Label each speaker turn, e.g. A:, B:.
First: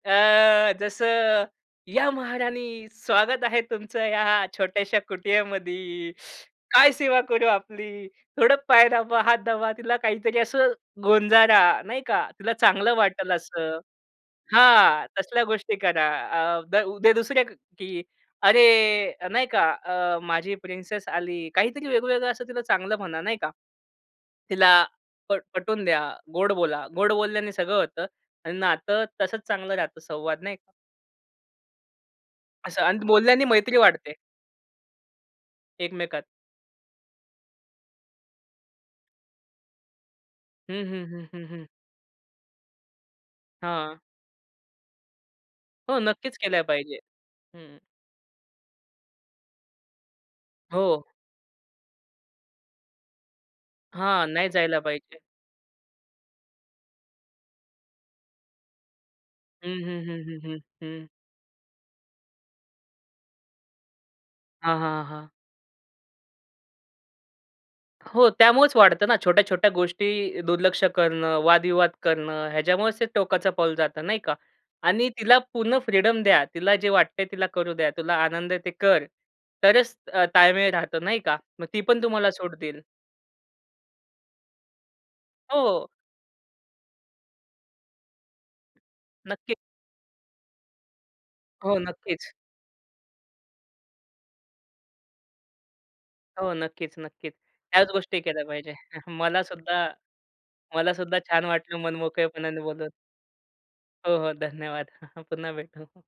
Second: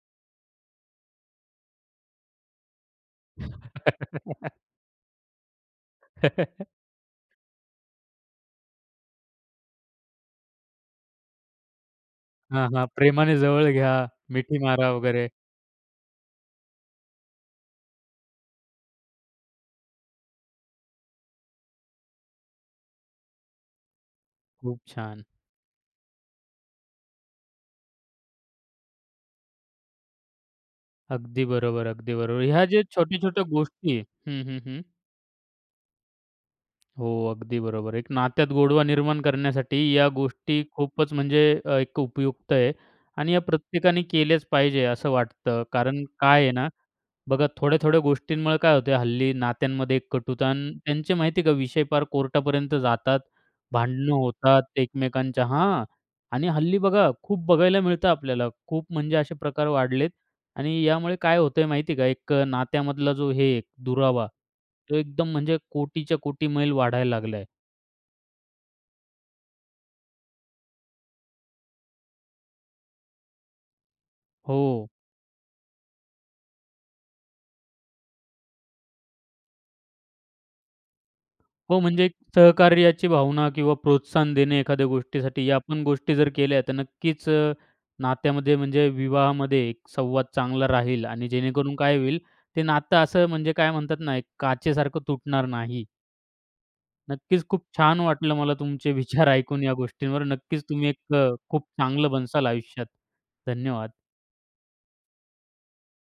A: अ, जसं "या महाराणी, स्वागत आहे तुमचं या छोट्याशा कुटियामध्ये. काय सेवा करू आपली?" थोडं पाय दाबा, हात दाबा, तिला काहीतरी असं गोंजारा, नाही का? तिला
B: हां, हां.
A: चांगलं वाटेल
B: प्रेमाने जवळ
A: असं.
B: घ्या, मिठी मारा
A: हां,
B: वगैरे.
A: तसल्या गोष्टी करा. अ, द उद्या दुसऱ्या की, अरे नाही का, अ, माझी प्रिन्सेस आली. काहीतरी वेगवेगळं असं तिला चांगलं म्हणा, नाही का? तिला
B: खूप छान.
A: पट पटवून द्या, गोड बोला. गोड बोलल्याने सगळं होतं आणि नातं तसंच चांगलं राहतं. संवाद नाही का?
B: अगदी बरोबर, अगदी बरोबर. ह्या
A: असं,
B: जे
A: आणि
B: छोट्या-छोट्या
A: बोलल्याने मैत्री
B: गोष्टी आहे
A: वाढते.
B: हं, हं, हं.
A: एकमेकात.
B: हो, अगदी बरोबर आहे, एक नात्यात गोडवा निर्माण करण्यासाठी या गोष्टी
A: हं, हं,
B: खूपच
A: हं,
B: म्हणजे
A: हं, हं.
B: अ, एक अ, उपयुक्त आहे आणि या
A: हां.
B: प्रत्येकाने केल्याच पाहिजे, असं वाटतं.
A: हो,
B: कारण
A: नक्कीच
B: काय आहे
A: केल्या
B: ना,
A: पाहिजे.
B: बघा
A: हं.
B: थोड्या-थोड्या गोष्टींमुळे काय होतं. हल्ली नात्यांमध्ये एक कटुता आणि
A: हो.
B: त्यांचे माहिती आहे का, विषय फार कोर्टापर्यंत जातात, भांडणं
A: हां, नाही
B: होतात
A: जायला पाहिजे.
B: एकमेकांच्या हां, आणि हल्ली बघा खूप बघायला मिळतं आपल्याला, खूप म्हणजे असे प्रकार
A: हं, हं,
B: वाढलेत
A: हं, हं.
B: आणि
A: हं.
B: यामुळे काय होतंय माहिती आहे का, एक अ, नात्यामधला जो हे आहे, दुरावा.
A: हां,
B: तो
A: हां,
B: एकदम
A: हां.
B: म्हणजे कोटीच्या-कोटी मैल वाढायला लागलाय.
A: हो, त्यामुळेच वाढतं ना, छोट्या-छोट्या गोष्टी दुर्लक्ष करणं, वादविवाद करणं, याच्यामुळेच ते टोकाचं पाऊल जातं, नाही का?
B: हो.
A: आणि तिला पूर्ण फ्रीडम द्या. तिला जे वाटतंय तिला करू द्या. तुला आनंद आहे ते कर, तरच अ, ताळमेळ राहतं नाही का? मग
B: हो,
A: ती पण
B: म्हणजे एक
A: तुम्हाला सोडतील.
B: सहकार्याची भावना किंवा प्रोत्साहन देणे एखाद्या गोष्टीसाठी, या आपण
A: हो.
B: गोष्टी जर केल्या तर नक्कीच अ, नात्यामध्ये, म्हणजे
A: नक्की.
B: विवाहामध्ये संवाद चांगला राहील आणि जेणेकरून
A: हो,
B: काय होईल,
A: नक्कीच.
B: ते नातं असं, म्हणजे काय म्हणतात ना? एक काचेसारखं तुटणार नाही.
A: हो, नक्कीच, नक्कीच.
B: नक्कीच खूप
A: त्याच
B: छान
A: गोष्टी
B: वाटलं
A: केल्या
B: मला
A: पाहिजे.
B: तुमचे विचार ऐकून या
A: मलासुद्धा
B: गोष्टींवर. नक्कीच तुम्ही एक
A: मलासुद्धा
B: अ,
A: छान
B: खूप
A: वाटलं
B: चांगलं बनसाल
A: मनमोकळेपणाने
B: आयुष्यात.
A: बोलून.
B: धन्यवाद!
A: हो, हो, धन्यवाद! पुन्हा भेटू.